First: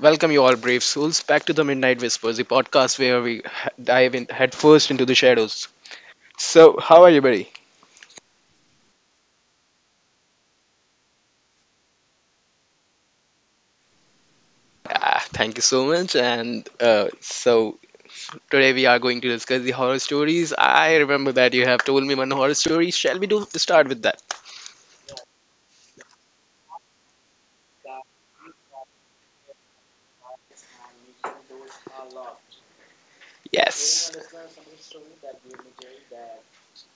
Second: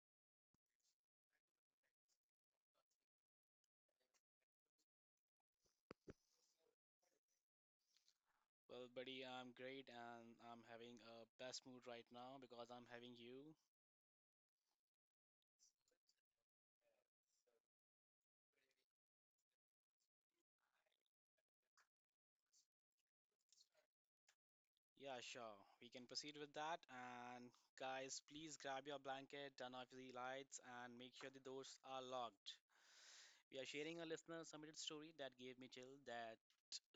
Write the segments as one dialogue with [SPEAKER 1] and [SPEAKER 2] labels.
[SPEAKER 1] Welcome, you all brave souls, back to the Midnight Whispers, the podcast where we dive in headfirst into the shadows. So, how are you, buddy?
[SPEAKER 2] Well, buddy, I'm great and I'm having a best mood right now because I'm having you.
[SPEAKER 1] Ah, thank you so much. Today we are going to discuss the horror stories. I remember that you have told me one horror story. Shall we do start with that?
[SPEAKER 2] Yeah, sure. We can proceed with that. And guys, please grab your blanket, turn off the lights, and make sure the doors are locked. We are sharing a
[SPEAKER 1] Yes.
[SPEAKER 2] listener submitted story that gave me chill that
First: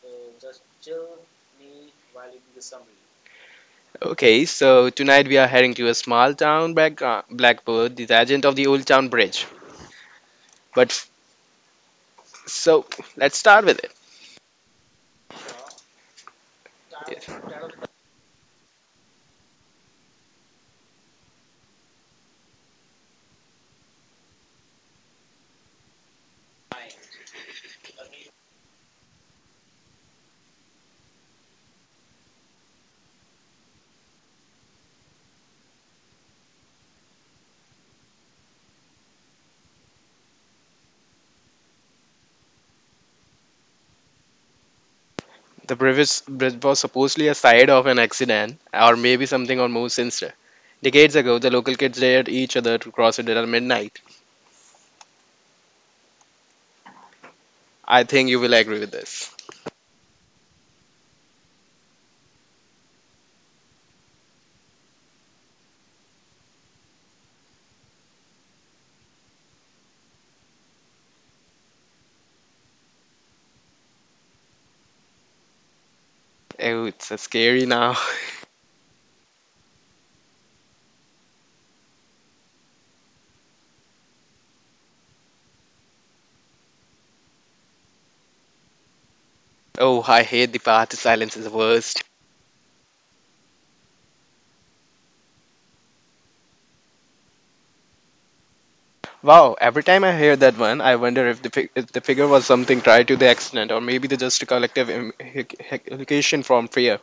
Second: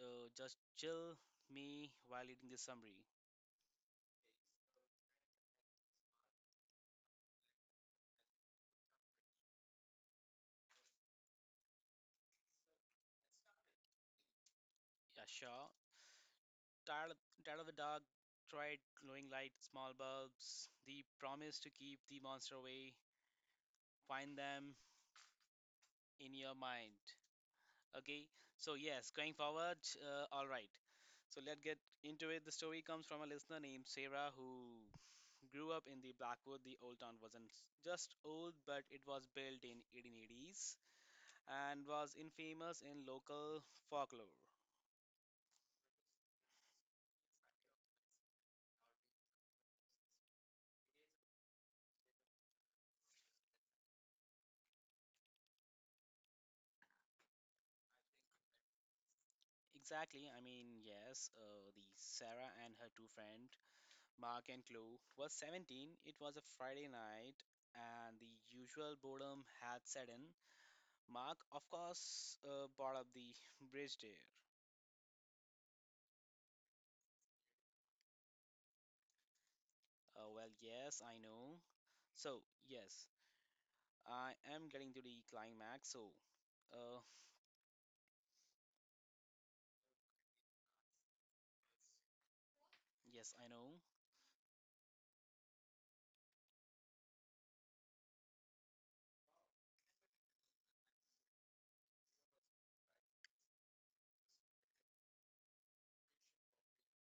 [SPEAKER 2] just chill me while reading this summary.
[SPEAKER 1] Okay, so tonight we are heading to a small town, Blackbird, the agent of the Old Town Bridge. But f- so Let's start with it.
[SPEAKER 2] Yeah, sure. Tired,
[SPEAKER 1] Yes.
[SPEAKER 2] tired of the dark, tried glowing light, small bulbs, the promise to keep the monster away. Find them in your mind. Okay, so yes, going forward, all right. So let's get into it. The story comes from a listener named Sarah who grew up in the Blackwood. The old town wasn't s- just old, but it was built in 1880s and was infamous in local folklore.
[SPEAKER 1] The previous bridge was supposedly a side of an accident, or maybe something or more sinister. Decades ago, the local kids dared each other to cross it at midnight. I think you will agree with this.
[SPEAKER 2] Exactly, I mean, yes, the Sarah and her two friends, Mark and Chloe, were 17. It was a Friday night, and the usual boredom had set in. Mark, of course, brought up the bridge day.
[SPEAKER 1] Oh, it's so scary now.
[SPEAKER 2] Well, yes, I know. So, yes, I am getting to the climax. So, uh,
[SPEAKER 1] Oh, I hate the part. The silence is the worst.
[SPEAKER 2] yes, I know.
[SPEAKER 1] Wow, every time I hear that one, I wonder if the, fig- if the figure was something tied to the accident, or maybe the just a collective education from fear.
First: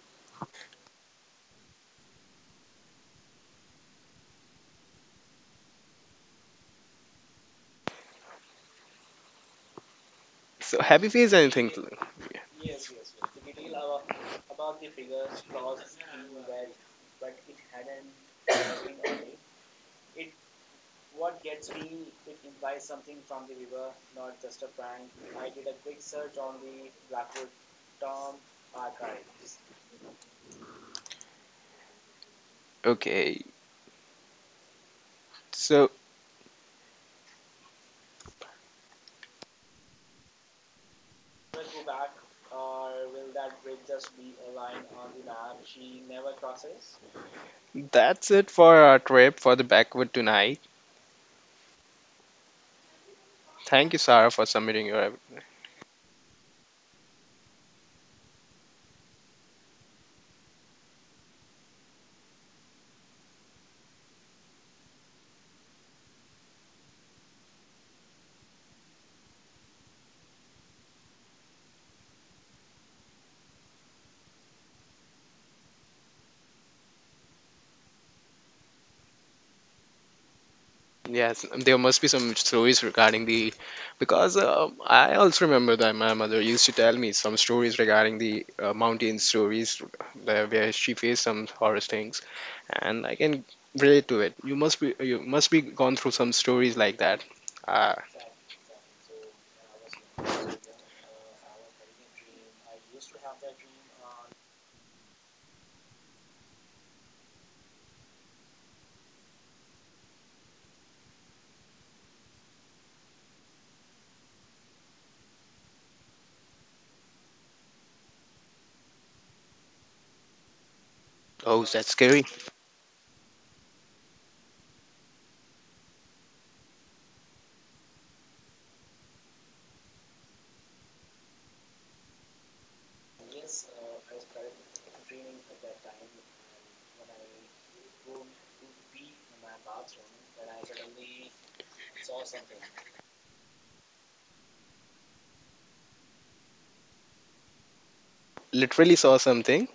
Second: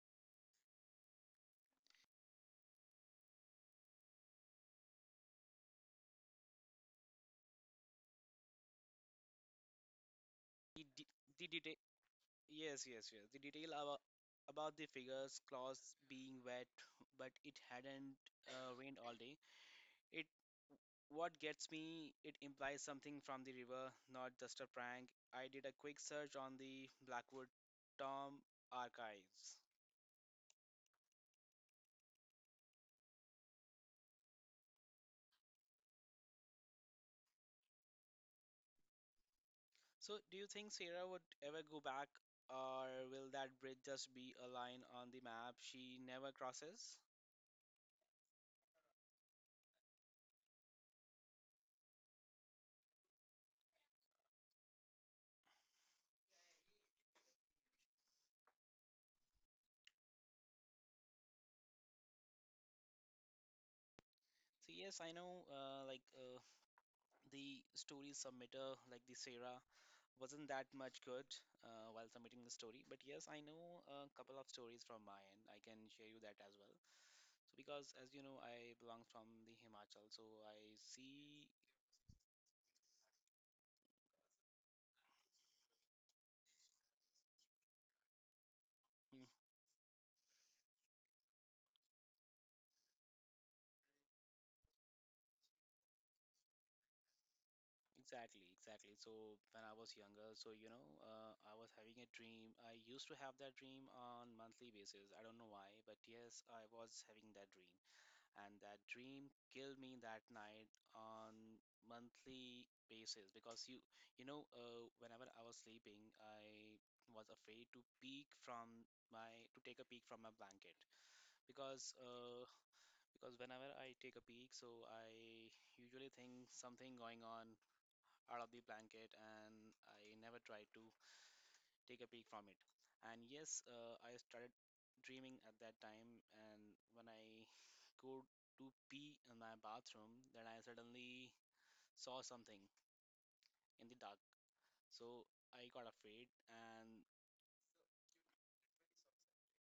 [SPEAKER 1] So,
[SPEAKER 2] The,
[SPEAKER 1] have
[SPEAKER 2] de
[SPEAKER 1] you faced
[SPEAKER 2] the
[SPEAKER 1] anything?
[SPEAKER 2] detail, yes, yes, yes. The detail about the figures, clothes being wet, but it hadn't rained all day. It, what gets me, it implies something from the river, not just a prank. I did a quick search on the Blackwood Tom archives.
[SPEAKER 1] Okay, so
[SPEAKER 2] So, do you think Sarah would ever go back, or will that bridge just be a line on the map she never crosses?
[SPEAKER 1] that's it for our trip for the backward tonight. Thank you, Sarah, for submitting your.
[SPEAKER 2] So, yes, I know, the story submitter, like the Sarah, wasn't that much good while submitting the story. But yes, I know a couple of stories from my end. I can share you that as well. So, because as you know, I belong from the Himachal, so I
[SPEAKER 1] Yes,
[SPEAKER 2] see.
[SPEAKER 1] there must be some stories regarding the, because I also remember that my mother used to tell me some stories regarding the mountain
[SPEAKER 2] Mm.
[SPEAKER 1] stories, where she faced some horror things, and I can relate to it. You must be gone through some stories like that. Uh,
[SPEAKER 2] Exactly, exactly. So when I was younger, so you know, I was having a dream. I used to have that dream on monthly basis. I don't know why, but yes, I was having that dream, and that dream killed me that night on monthly basis because whenever I was sleeping, I was afraid to peek from my, to take a peek from my blanket
[SPEAKER 1] Oh, that's
[SPEAKER 2] because
[SPEAKER 1] scary.
[SPEAKER 2] uh, because whenever I take a peek, so I usually think something going on out of the blanket and I never tried to take a peek from it. And yes, I started dreaming at that time. And when I go to pee in my bathroom, then I suddenly saw something in the dark. So I got afraid, and
[SPEAKER 1] Literally saw something.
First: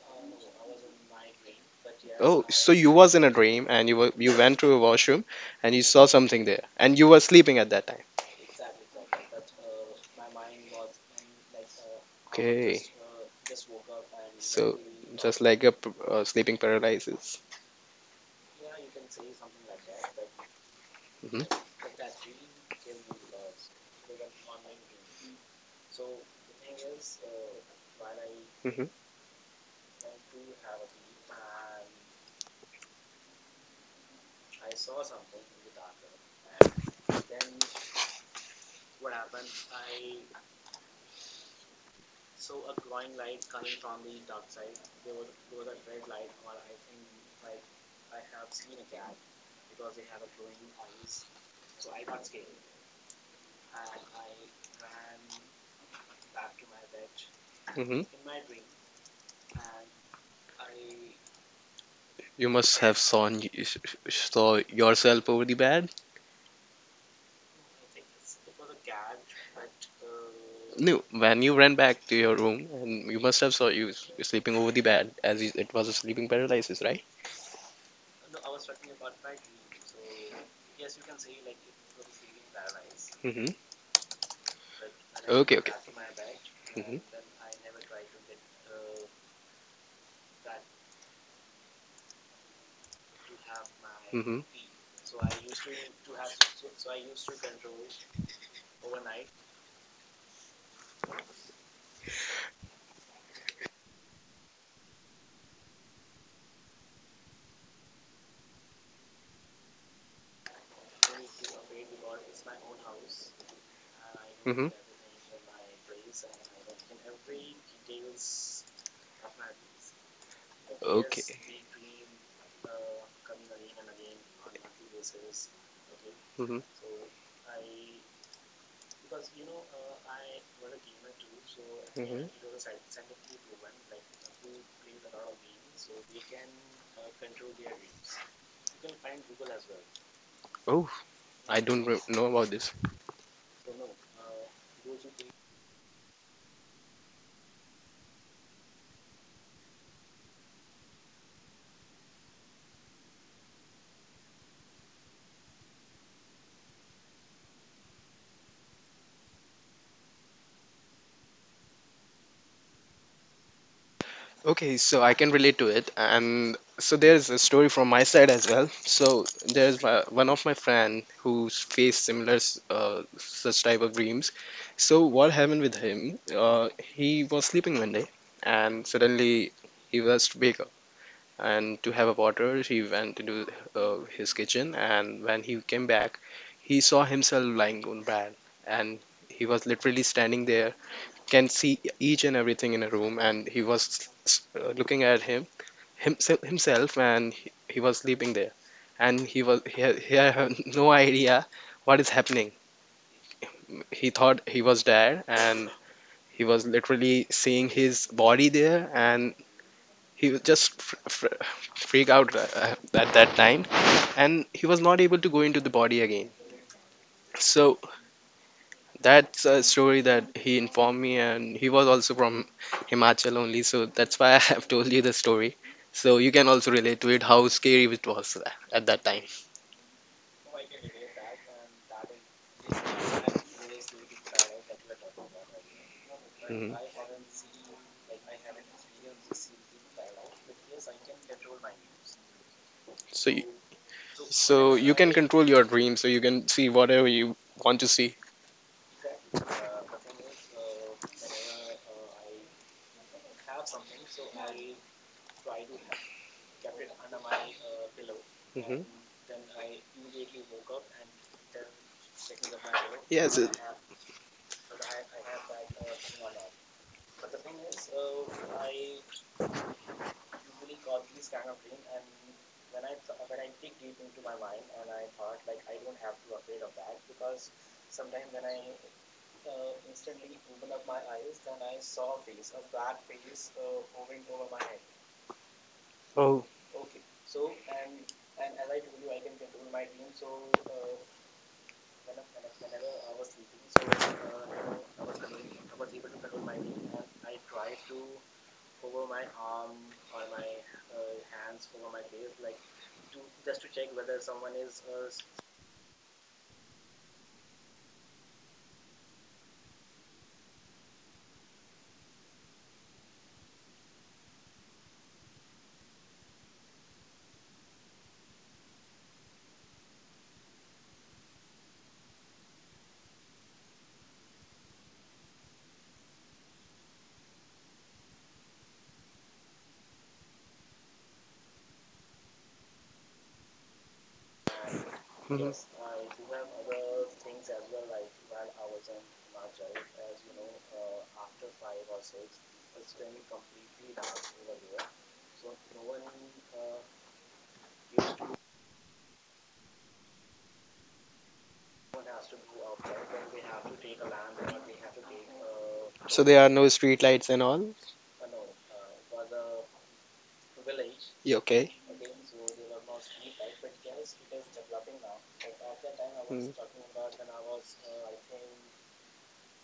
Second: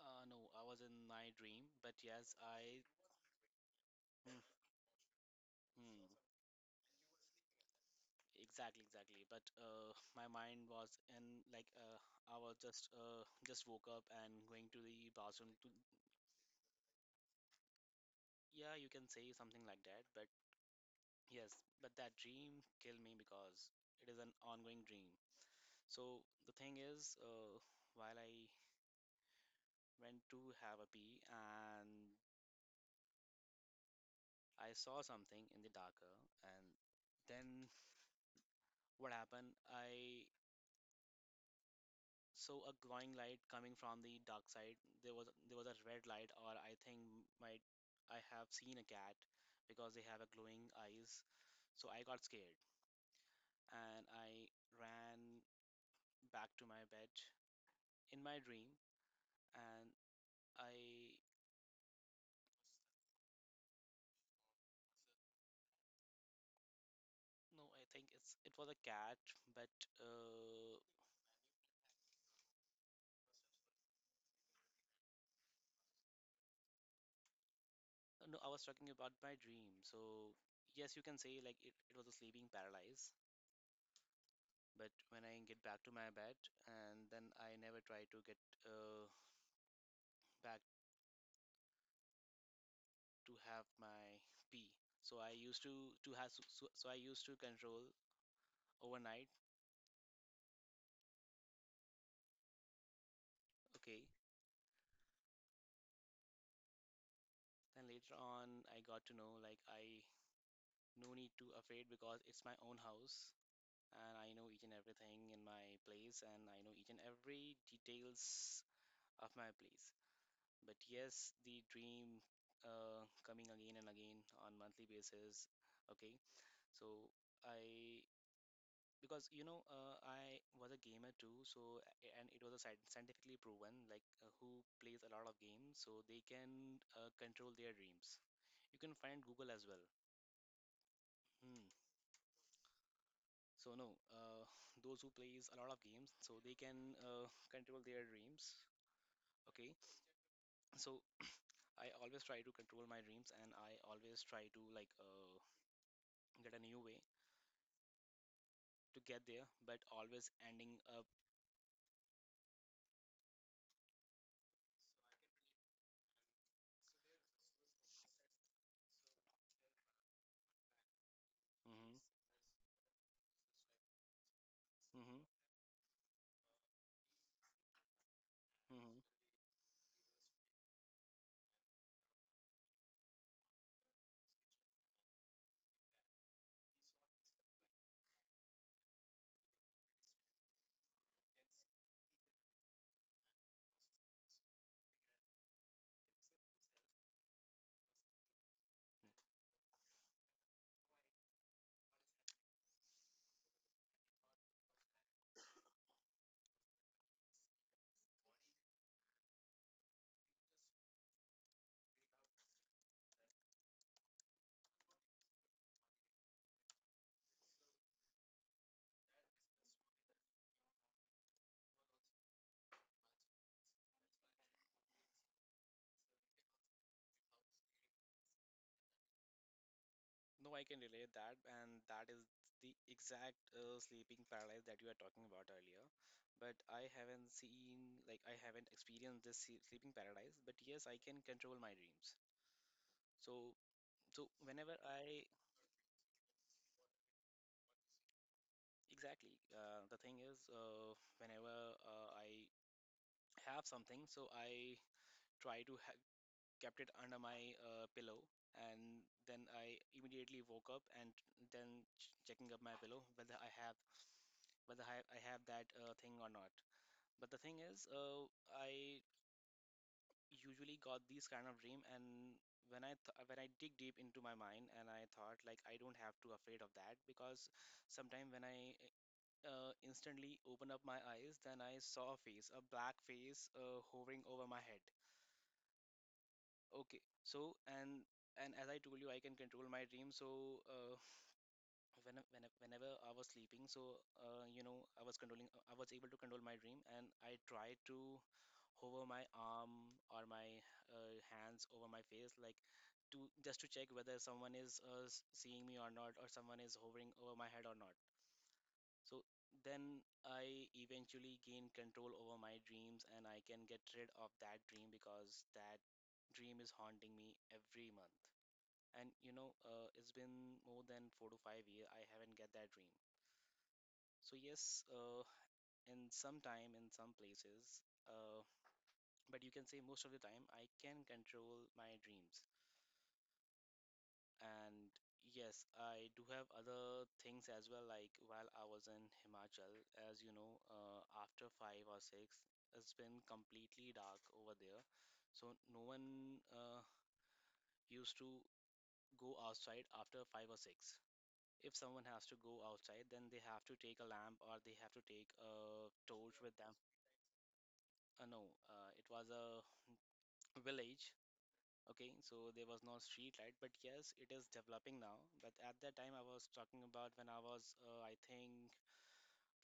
[SPEAKER 2] no, I was in my dream. But yes,
[SPEAKER 1] Oh, so
[SPEAKER 2] I
[SPEAKER 1] you was in a dream and you were you
[SPEAKER 2] mm,
[SPEAKER 1] went to a washroom and you
[SPEAKER 2] mm,
[SPEAKER 1] saw something there and you were sleeping at that.
[SPEAKER 2] exactly, exactly. But my mind was in I was
[SPEAKER 1] Okay.
[SPEAKER 2] just woke up and going
[SPEAKER 1] So
[SPEAKER 2] to the
[SPEAKER 1] just
[SPEAKER 2] bathroom
[SPEAKER 1] like
[SPEAKER 2] to.
[SPEAKER 1] a sleeping paralysis.
[SPEAKER 2] Yeah, you can say something like that, but yes,
[SPEAKER 1] Hmm.
[SPEAKER 2] but that dream killed me because it is an ongoing dream. So the thing is, while I
[SPEAKER 1] Hmm.
[SPEAKER 2] went to have a pee and I saw something in the darker, and then what happened? I saw a glowing light coming from the dark side. There was a red light, or I think might I have seen a cat because they have a glowing eyes. So I got scared and I ran back to my bed
[SPEAKER 1] Hmm.
[SPEAKER 2] in my dream, and I,
[SPEAKER 1] You must have saw, saw yourself over the bed.
[SPEAKER 2] no, I think it was a cat, but uh,
[SPEAKER 1] No, when you ran back to your room, and you must have saw you sleeping over the bed, as it was a sleeping paralysis, right?
[SPEAKER 2] no, I was talking about my dream. So yes, you can say like it was a sleeping paralysis.
[SPEAKER 1] Hmm.
[SPEAKER 2] But when I
[SPEAKER 1] Okay,
[SPEAKER 2] get
[SPEAKER 1] okay.
[SPEAKER 2] back to my bed,
[SPEAKER 1] Hmm.
[SPEAKER 2] and then I never try to get back to have my
[SPEAKER 1] Mm-hmm.
[SPEAKER 2] pee. So I used to have so, so so I used to control overnight. Okay, then later on I got to know like I no need to afraid because it's my own house and I know each
[SPEAKER 1] Mm-hmm.
[SPEAKER 2] and everything in my place and I know each and every details of my place. But yes,
[SPEAKER 1] Okay.
[SPEAKER 2] the dream coming again and again on monthly basis. Okay,
[SPEAKER 1] Mm-hmm. Mm-hmm.
[SPEAKER 2] so I, because you know I was a gamer too, so, and it was a scientifically proven like who plays a lot of games, so they can control their dreams. You can find Google as well.
[SPEAKER 1] Oh, I
[SPEAKER 2] Hmm.
[SPEAKER 1] don't know about this.
[SPEAKER 2] So no, those who plays a lot of games, so they can control their dreams. Okay, so I always try to control my dreams, and I always try to get a new way to get there, but always ending up.
[SPEAKER 1] Okay, so I can relate to it, and so there's a story from my side as well. So there's my, one of my friend who's
[SPEAKER 2] Hmm.
[SPEAKER 1] faced such type of dreams. So
[SPEAKER 2] Hmm.
[SPEAKER 1] what happened with him? He was sleeping one day, and
[SPEAKER 2] Hmm.
[SPEAKER 1] suddenly he was to wake up and to have a water. He went into his kitchen, and when he came back, he saw himself lying on bed, and he was literally standing there, can see each and everything in a room and he was looking at himself and he was sleeping there and he was he had no idea what is happening. He thought he was there and he was literally seeing his body there and he was just freak out at that time and he was not able to go into the body again. So that's a story that he informed me, and he was also from Himachal only, so that's why I have told you the story. So you can also relate to it how scary it was at that time.
[SPEAKER 2] No, I can relate that, and that is the exact sleeping paralysis that you were talking about earlier. But
[SPEAKER 1] Mhm.
[SPEAKER 2] I haven't seen, like, I haven't experienced this sleeping paralysis. But yes, I can control my dreams.
[SPEAKER 1] So, you,
[SPEAKER 2] So, so
[SPEAKER 1] so
[SPEAKER 2] whenever
[SPEAKER 1] you can
[SPEAKER 2] I,
[SPEAKER 1] control your dreams, so you can see whatever you want to see.
[SPEAKER 2] exactly. The thing is, whenever I have something, so I try to ha kept it under my pillow,
[SPEAKER 1] Hmm.
[SPEAKER 2] and then I immediately woke up and then ch checking up my pillow whether
[SPEAKER 1] Yes.
[SPEAKER 2] I have, I have that thing or not. But the thing is, I usually got these kind of dream, and when I dig deep into my mind, and I thought like I don't have to afraid of that because sometime when I instantly opened up my eyes. Then I saw a face, a black face, hovering over my head. Okay, so and as I told you, I can control my dream. So when, whenever I was sleeping, so you know, I was I was able to control my dream, and I tried to hover my arm or my hands over my face, like to just to check whether someone is seeing me or not, or someone is hovering over my head or not. So then I eventually gain control over my dreams and I can get rid of that dream because that dream is haunting me every month. And you know, it's been more than 4 to 5 years I haven't get that dream. So yes, in some time, in some places, uh, but you can say most of the time, I can control my dreams. And
[SPEAKER 1] Hmm.
[SPEAKER 2] yes, I do have other things as well. Like while I was in Himachal, as you know, after five or six, it's been completely dark over there. So no one used to go outside after five or six. If someone has to go outside, then they have to take a lamp or they have to take a
[SPEAKER 1] So
[SPEAKER 2] torch
[SPEAKER 1] there are
[SPEAKER 2] with
[SPEAKER 1] no
[SPEAKER 2] them.
[SPEAKER 1] street lights and all.
[SPEAKER 2] No, it was a village.
[SPEAKER 1] You okay?
[SPEAKER 2] Okay, so there was no street light, but yes, it is developing now. But at that time, I was
[SPEAKER 1] Mm.
[SPEAKER 2] talking about when I was, I think,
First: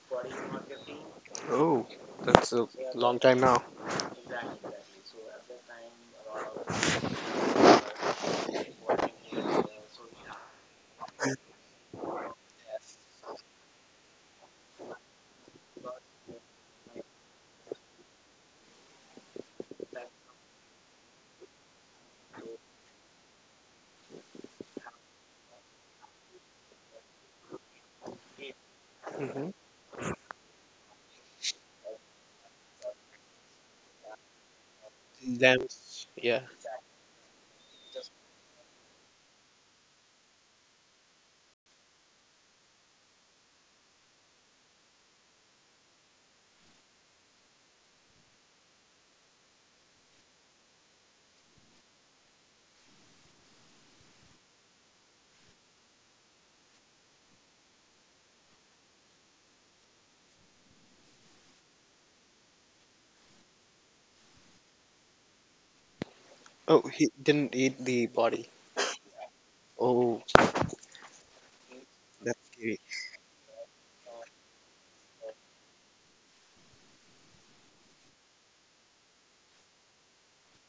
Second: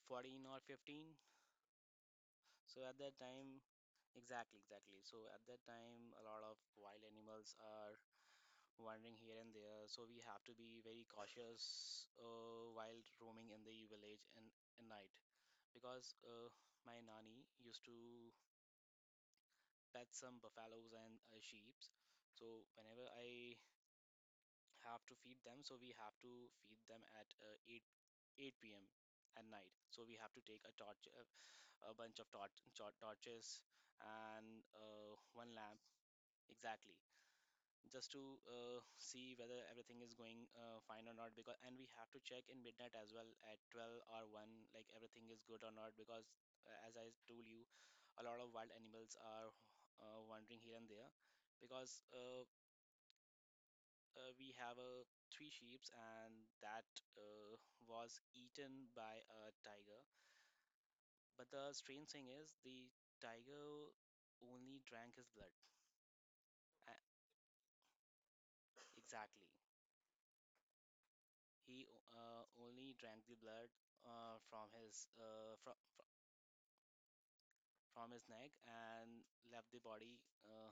[SPEAKER 2] 14 or 15.
[SPEAKER 1] Oh, that's a
[SPEAKER 2] So at that
[SPEAKER 1] long time
[SPEAKER 2] time,
[SPEAKER 1] now.
[SPEAKER 2] exactly, exactly. So at that time, a lot of wild animals are wandering here and there. So we have to be very cautious while roaming in the village and at night because my nanny used to pet some buffaloes and sheep. So whenever I have to feed them, so we have to feed them at 8 8 p.m at
[SPEAKER 1] Hmm.
[SPEAKER 2] night, so we have to take a torch, a bunch of torch, tor- torches and one
[SPEAKER 1] Then,
[SPEAKER 2] lamp,
[SPEAKER 1] yeah.
[SPEAKER 2] exactly, just to see whether everything is going fine or not, because, and we have to check in midnight as well at 12 or 1, like everything is good or not, because as I told you, a lot of wild animals are wandering here and there, because we have three sheep, and that uh, was eaten by a tiger. But the strange thing is, the tiger only drank his blood.
[SPEAKER 1] Oh,
[SPEAKER 2] A-
[SPEAKER 1] he didn't eat the body.
[SPEAKER 2] exactly.
[SPEAKER 1] Oh,
[SPEAKER 2] He
[SPEAKER 1] that's scary.
[SPEAKER 2] only drank the blood from from his neck and left the body uh,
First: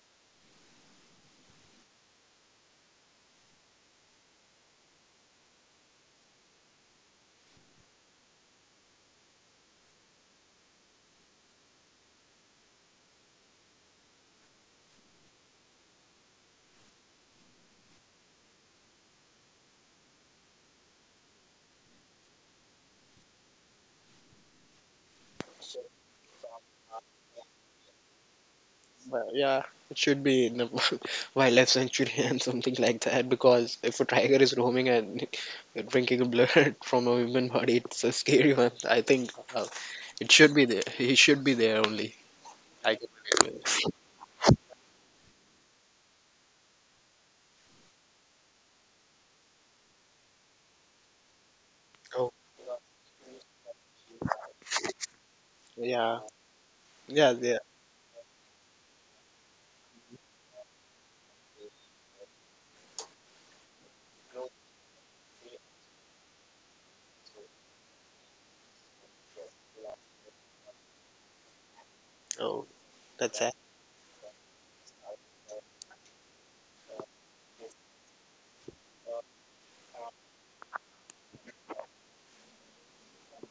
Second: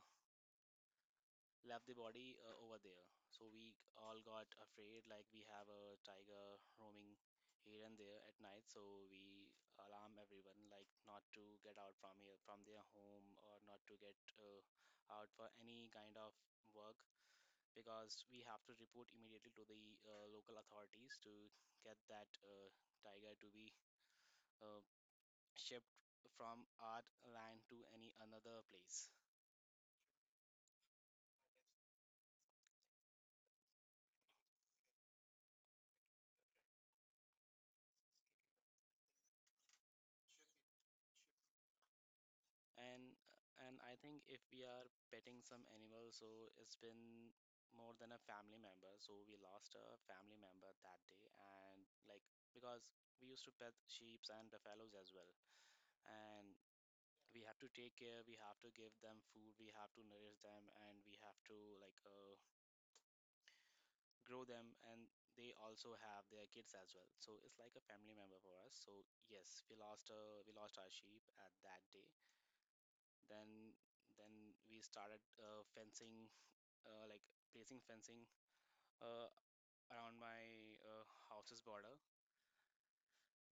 [SPEAKER 2] left the body uh, over there. So we all got afraid, like we have a tiger roaming here and there at night. So we alarm everyone, like not to get out from here, from their home, or not to get out for any kind of work, because we have to report immediately to the local authorities to get that tiger to be uh, shipped from our land to any another place.
[SPEAKER 1] But yeah, it should be in the wildlife sanctuary and something like that because if a tiger is roaming and drinking blood from a human body, it's a scary one. I think it should be there. He should be there only. I can
[SPEAKER 2] And
[SPEAKER 1] relate
[SPEAKER 2] and
[SPEAKER 1] with it.
[SPEAKER 2] I think if we are petting some animal, so it's been more than a family member. So we lost a family member that day, and like
[SPEAKER 1] Oh,
[SPEAKER 2] because we used to pet sheep and buffaloes as well,
[SPEAKER 1] yeah,
[SPEAKER 2] and
[SPEAKER 1] yeah,
[SPEAKER 2] we have
[SPEAKER 1] yeah.
[SPEAKER 2] to take care, we have to give them food, we have to nourish them, and we have to grow them, and they also have their kids as well. So it's like a family member for us. So yes, we lost our sheep at that day.
[SPEAKER 1] Oh, that's it.
[SPEAKER 2] Then then we started fencing, like placing fencing uh, around my house's border.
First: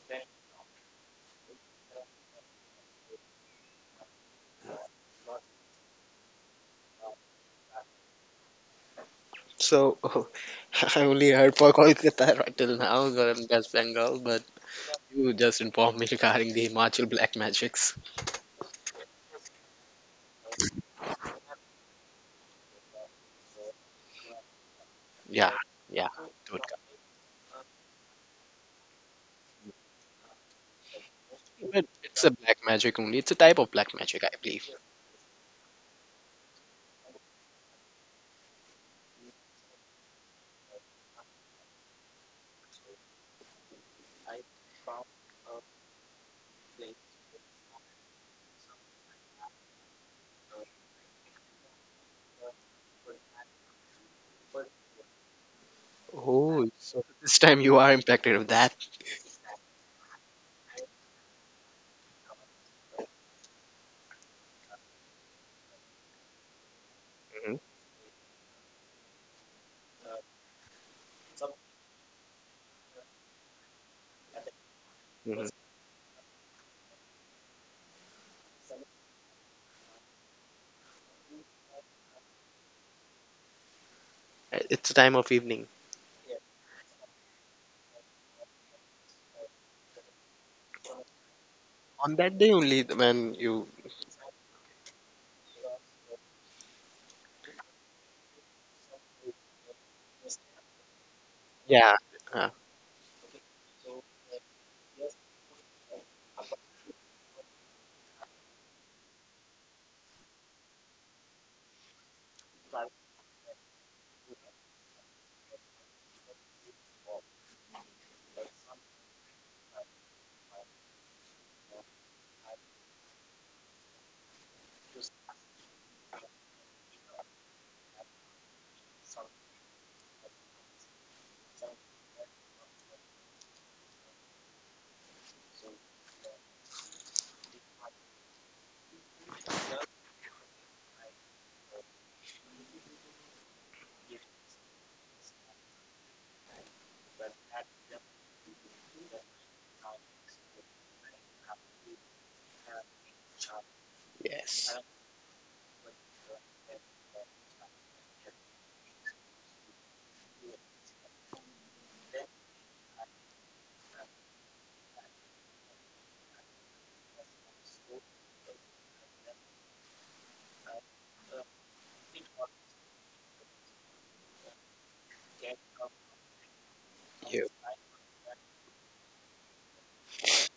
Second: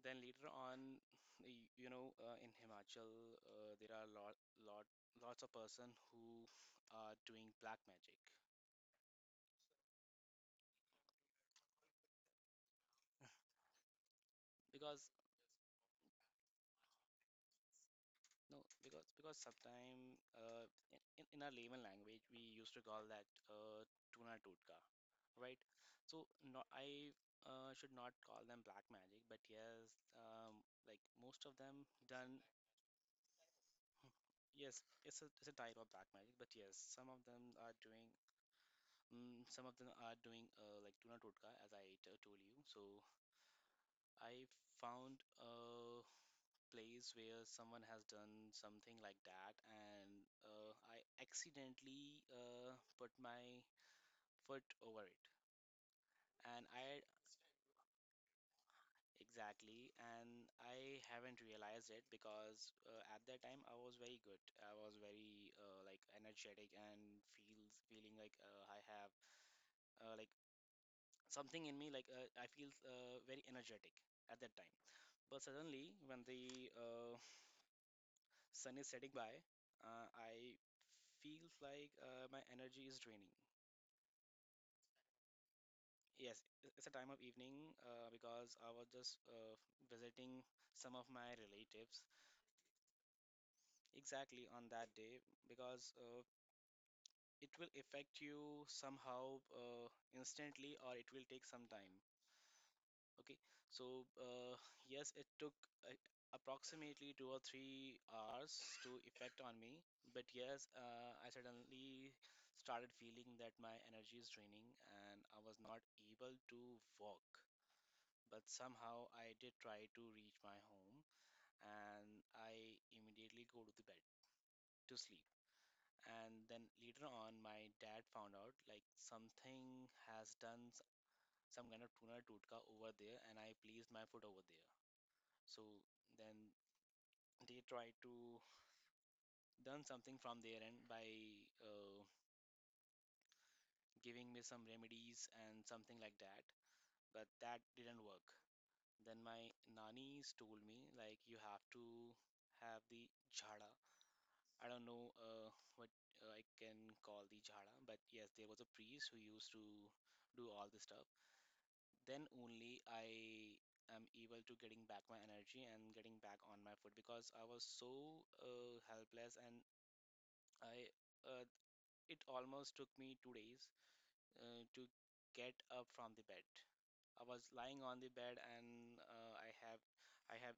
[SPEAKER 2] Then later on, in Himachal, there are lot lots of person who are doing black magic
[SPEAKER 1] So, I only heard for Kolkata right till now, and West Bengal, but
[SPEAKER 2] because
[SPEAKER 1] you just informed me regarding the Himachal black magics.
[SPEAKER 2] no, because sometime in our layman language we used to call that uh, tuna toot,
[SPEAKER 1] Yeah,
[SPEAKER 2] right?
[SPEAKER 1] yeah,
[SPEAKER 2] So
[SPEAKER 1] it would
[SPEAKER 2] not I should not call them black magic, but yes, like most of
[SPEAKER 1] come.
[SPEAKER 2] them
[SPEAKER 1] But it's a
[SPEAKER 2] done.
[SPEAKER 1] black magic only. It's a type of black magic, I believe.
[SPEAKER 2] Yes, it's a type of black magic, but yes, some of them are doing some of them are doing like Tuna Totka, as I told you. So I found a place where someone has done something like that, and I accidentally put my foot over it,
[SPEAKER 1] Oh,
[SPEAKER 2] and I
[SPEAKER 1] so this time you are impacted with that.
[SPEAKER 2] Exactly, and I haven't realized it because at that time I was very good. I was very like energetic and
[SPEAKER 1] Mhm,
[SPEAKER 2] feels feeling like I have like something in me, like I feel very energetic at that time. But
[SPEAKER 1] mhm.
[SPEAKER 2] suddenly when the sun is setting by, I feels like my energy is draining.
[SPEAKER 1] It's a time of evening.
[SPEAKER 2] Yes, it's a time of evening because I was just visiting some of my relatives
[SPEAKER 1] On that day only, when you,
[SPEAKER 2] exactly on that day because it will affect you somehow instantly or it will take some
[SPEAKER 1] yeah,
[SPEAKER 2] time.
[SPEAKER 1] uh,
[SPEAKER 2] Okay, so yes, it took uh, approximately 2 or 3 hours to effect on me. But yes, I suddenly started feeling that my energy is draining, and I was not able to walk, but somehow I did try to reach my home, and I immediately go to the bed to sleep. And then later on my dad found out like something has done some kind of tuna tutka over there, and I placed my foot over there. So then they tried to done something from their end by uh, giving me some remedies and something like that, but that didn't work. Then my nannies told me like you have to have the jhada. I
[SPEAKER 1] yes,
[SPEAKER 2] don't know what, I can call the jhada, but yes there was a priest who used to do all this stuff. Then only I am able to getting back my energy and getting back on my foot because I was so helpless. And I uh, it almost took me 2 days to get up from the bed. I was
[SPEAKER 1] you
[SPEAKER 2] lying on the bed, and I have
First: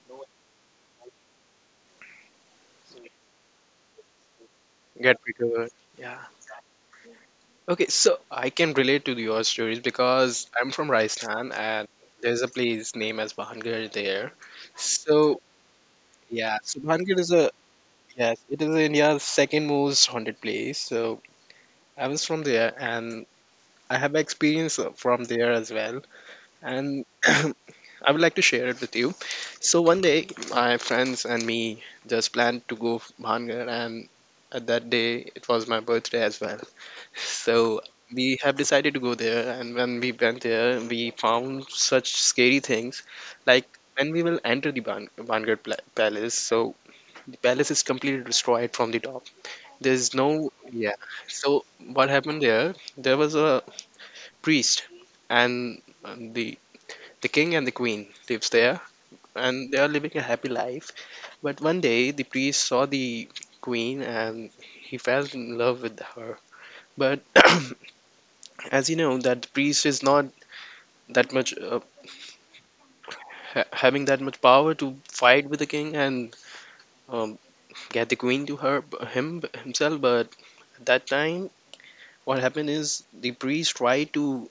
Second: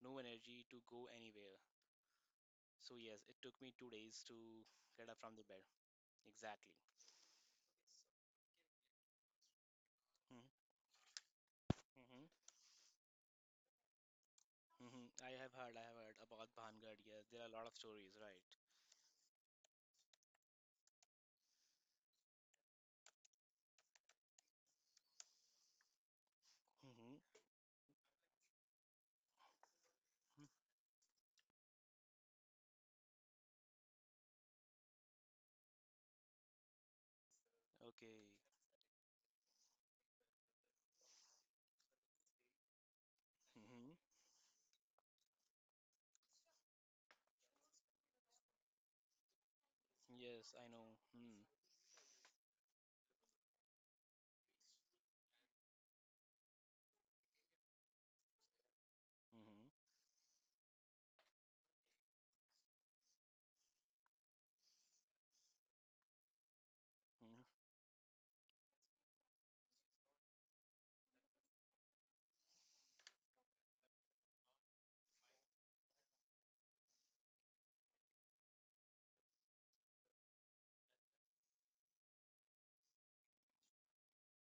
[SPEAKER 2] no energy to go anywhere. So yes, it took me 2 days to get
[SPEAKER 1] get
[SPEAKER 2] up from the bed.
[SPEAKER 1] recovered. Yeah.
[SPEAKER 2] Exactly.
[SPEAKER 1] Okay, so I can relate to your stories
[SPEAKER 2] Hmm.
[SPEAKER 1] because I'm from Rajasthan and
[SPEAKER 2] Hmm.
[SPEAKER 1] there's a place named as Bahangarh there.
[SPEAKER 2] Hmm.
[SPEAKER 1] So
[SPEAKER 2] I have heard about
[SPEAKER 1] yeah, so
[SPEAKER 2] Bhangad.
[SPEAKER 1] Bahangarh
[SPEAKER 2] Yes,
[SPEAKER 1] is
[SPEAKER 2] there are
[SPEAKER 1] a,
[SPEAKER 2] a lot of stories,
[SPEAKER 1] yes,
[SPEAKER 2] right?
[SPEAKER 1] it is India's second most haunted place. So I was from there and I have experience from there as well. And
[SPEAKER 2] Hmm.
[SPEAKER 1] I would like to share it with you. So one day, my friends and me just planned to go Bhangar, and at that day, it was my birthday as well. So
[SPEAKER 2] Okay.
[SPEAKER 1] we have decided to go there, and when we went there, we found such scary things. Like when
[SPEAKER 2] Hmm.
[SPEAKER 1] we will enter the Vanguard Palace, so the palace is completely destroyed from the top. There's no,
[SPEAKER 2] Yes, I know.
[SPEAKER 1] yeah.
[SPEAKER 2] Mm.
[SPEAKER 1] So what happened there? There was a priest, and the king and the queen lives there, and they
[SPEAKER 2] Hmm.
[SPEAKER 1] are living a happy life. But one day the priest saw the queen, and he fell in love with her. But
[SPEAKER 2] Hmm.
[SPEAKER 1] as you know, that priest is not that much having that much power to fight with the king and um, get the queen to her him himself, but at that time what happened is the priest tried to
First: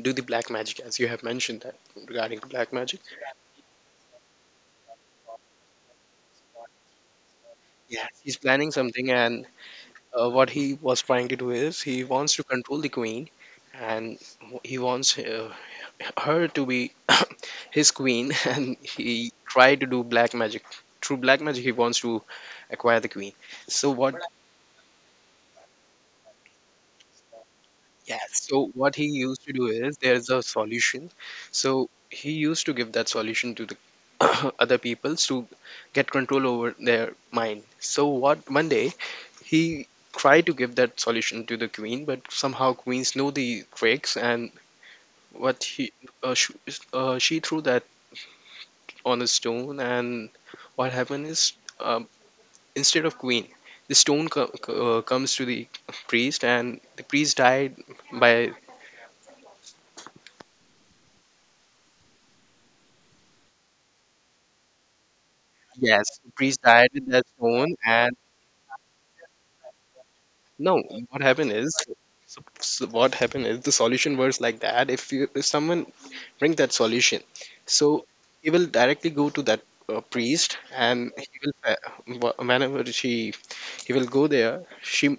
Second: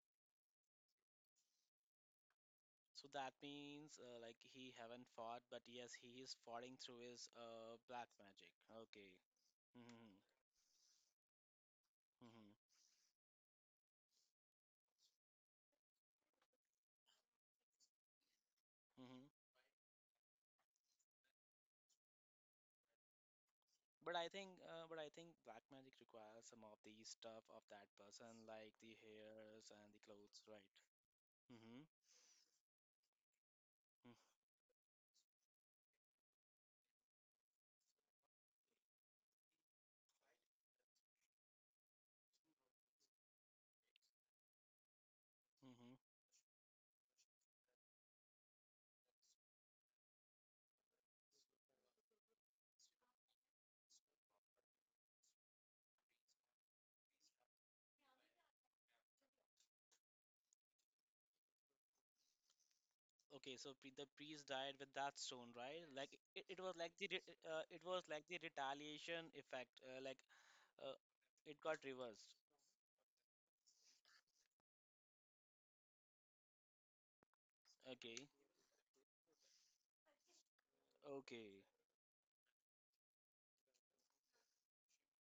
[SPEAKER 1] do the black magic as you have mentioned that regarding to black magic.
[SPEAKER 2] So that means like he haven't fought, but yes, he is fighting through his
[SPEAKER 1] Yeah,
[SPEAKER 2] black
[SPEAKER 1] he's
[SPEAKER 2] magic.
[SPEAKER 1] planning something,
[SPEAKER 2] Okay.
[SPEAKER 1] and
[SPEAKER 2] Hmm.
[SPEAKER 1] what he was trying to do is he wants to
[SPEAKER 2] Hmm.
[SPEAKER 1] control the queen and he wants her to be his queen and he
[SPEAKER 2] Hmm.
[SPEAKER 1] tried to do black magic. Through black magic he wants to acquire the queen. So what?
[SPEAKER 2] But I think black magic requires some of the stuff of that
[SPEAKER 1] Yeah,
[SPEAKER 2] person,
[SPEAKER 1] so
[SPEAKER 2] like the
[SPEAKER 1] what he used to do
[SPEAKER 2] hairs and
[SPEAKER 1] is
[SPEAKER 2] the
[SPEAKER 1] there's a
[SPEAKER 2] clothes, right?
[SPEAKER 1] solution,
[SPEAKER 2] Hmm.
[SPEAKER 1] so he used to give that solution to the other peoples to get control over their mind. So what, one day he tried to give that solution to the queen, but somehow queens know the tricks and what he
[SPEAKER 2] Hmm.
[SPEAKER 1] uh, sh- she threw that on a stone, and what happened is, um, instead of queen, the stone comes to the priest, and the priest died by,
[SPEAKER 2] Okay, so the priest died with that stone, right?
[SPEAKER 1] yes,
[SPEAKER 2] Like
[SPEAKER 1] the
[SPEAKER 2] it
[SPEAKER 1] priest
[SPEAKER 2] was
[SPEAKER 1] died
[SPEAKER 2] like
[SPEAKER 1] with that stone, and
[SPEAKER 2] the retaliation effect, like
[SPEAKER 1] no,
[SPEAKER 2] uh,
[SPEAKER 1] what happened
[SPEAKER 2] it
[SPEAKER 1] is,
[SPEAKER 2] got reversed.
[SPEAKER 1] so, so what happened is the solution was like that. If you, if someone bring that solution, so
[SPEAKER 2] Okay.
[SPEAKER 1] he will directly go to that priest, and he will
[SPEAKER 2] Okay,
[SPEAKER 1] whenever she he will go there, she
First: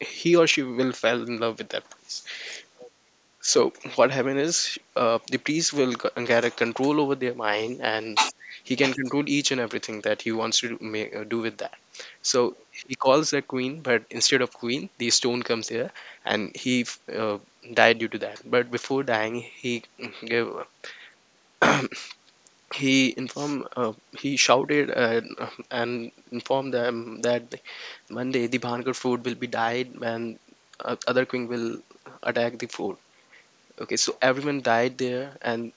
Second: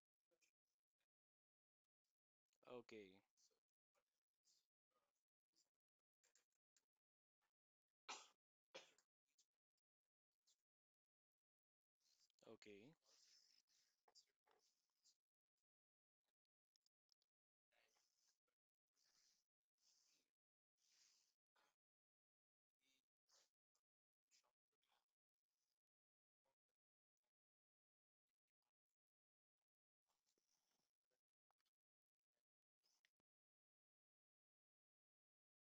[SPEAKER 1] he or she will fall in love with that priest.
[SPEAKER 2] okay,
[SPEAKER 1] So what happened is the priest will get a control over their mind, and he can control each and everything that he wants to do with that. So
[SPEAKER 2] okay.
[SPEAKER 1] he calls the queen, but instead of queen, the stone comes here, and he died due to that. But before dying, he gave he informed he shouted and informed them that one day the Bhankar fort will be died, and other queen will attack the fort. Okay, so everyone died there, and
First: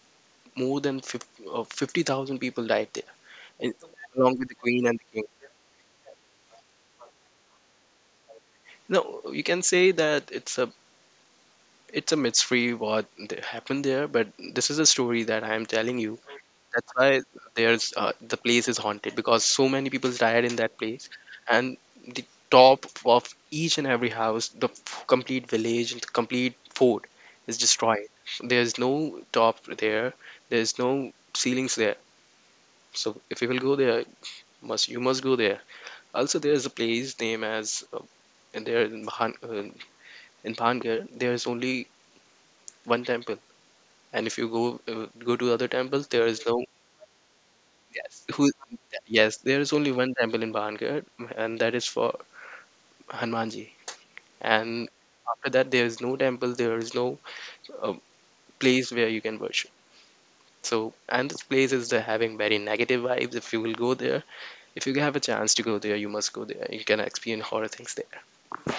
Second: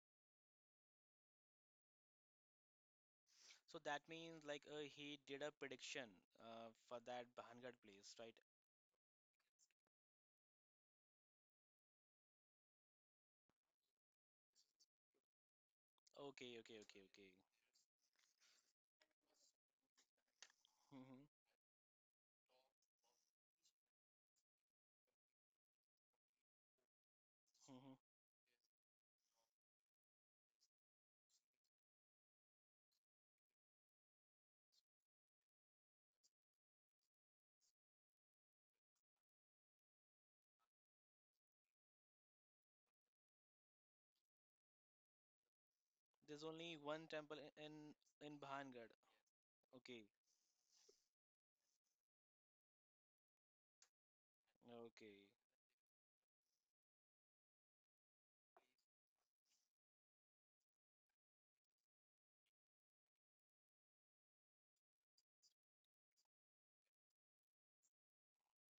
[SPEAKER 1] more than 50, 50,000 people died there, in,
[SPEAKER 2] So that
[SPEAKER 1] along
[SPEAKER 2] means
[SPEAKER 1] with the
[SPEAKER 2] like
[SPEAKER 1] queen and the
[SPEAKER 2] he
[SPEAKER 1] king.
[SPEAKER 2] did a prediction for that Bahangad place, right?
[SPEAKER 1] No, you can say that it's a mystery what happened there, but this is a story that I am telling you.
[SPEAKER 2] Okay, okay,
[SPEAKER 1] That's
[SPEAKER 2] okay,
[SPEAKER 1] why
[SPEAKER 2] okay.
[SPEAKER 1] there's the place is haunted because so many people died in that place,
[SPEAKER 2] Hmm.
[SPEAKER 1] and the top of each and every house, the complete village, the complete fort is
[SPEAKER 2] Hmm.
[SPEAKER 1] destroyed. There's no top there. There's no ceilings there. So if you will go there, must you must go there. Also, there is a place named as and there in Mahan, in Pangir, there is only one temple. And if you go go to other temples, there
[SPEAKER 2] There's
[SPEAKER 1] is no,
[SPEAKER 2] only one temple
[SPEAKER 1] yes
[SPEAKER 2] in
[SPEAKER 1] who,
[SPEAKER 2] Bahangad.
[SPEAKER 1] yes there is only
[SPEAKER 2] Okay,
[SPEAKER 1] one temple in Pangir, and that is for Hanumanji. And
[SPEAKER 2] okay.
[SPEAKER 1] after that, there is no temple. There is no uh, place where you can worship. So and this place is the having very negative vibes. If you will go there, if you have a chance to go there, you must go there. You can experience horror things there.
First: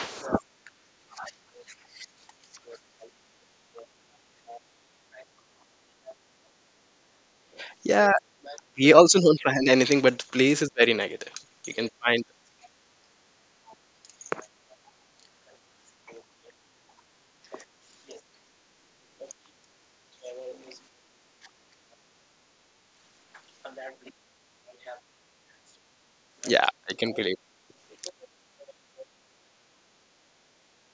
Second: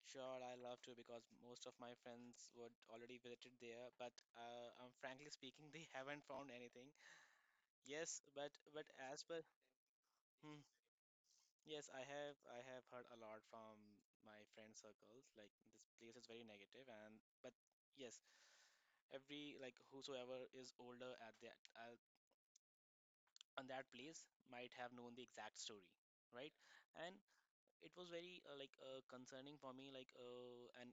[SPEAKER 2] Sure, I love to because most of my friends would already visited there, but frankly speaking, they haven't found anything.
[SPEAKER 1] Yeah,
[SPEAKER 2] Yes, but
[SPEAKER 1] we also
[SPEAKER 2] as
[SPEAKER 1] don't
[SPEAKER 2] per.
[SPEAKER 1] find anything, but the place is very negative. You can
[SPEAKER 2] Yes,
[SPEAKER 1] find,
[SPEAKER 2] I have heard a lot from my friend circles, like this place is very negative, and but yes, every like whosoever is older at that on that place might have known the exact story, right?
[SPEAKER 1] yeah, I can
[SPEAKER 2] And
[SPEAKER 1] believe.
[SPEAKER 2] it was very like concerning for me, like and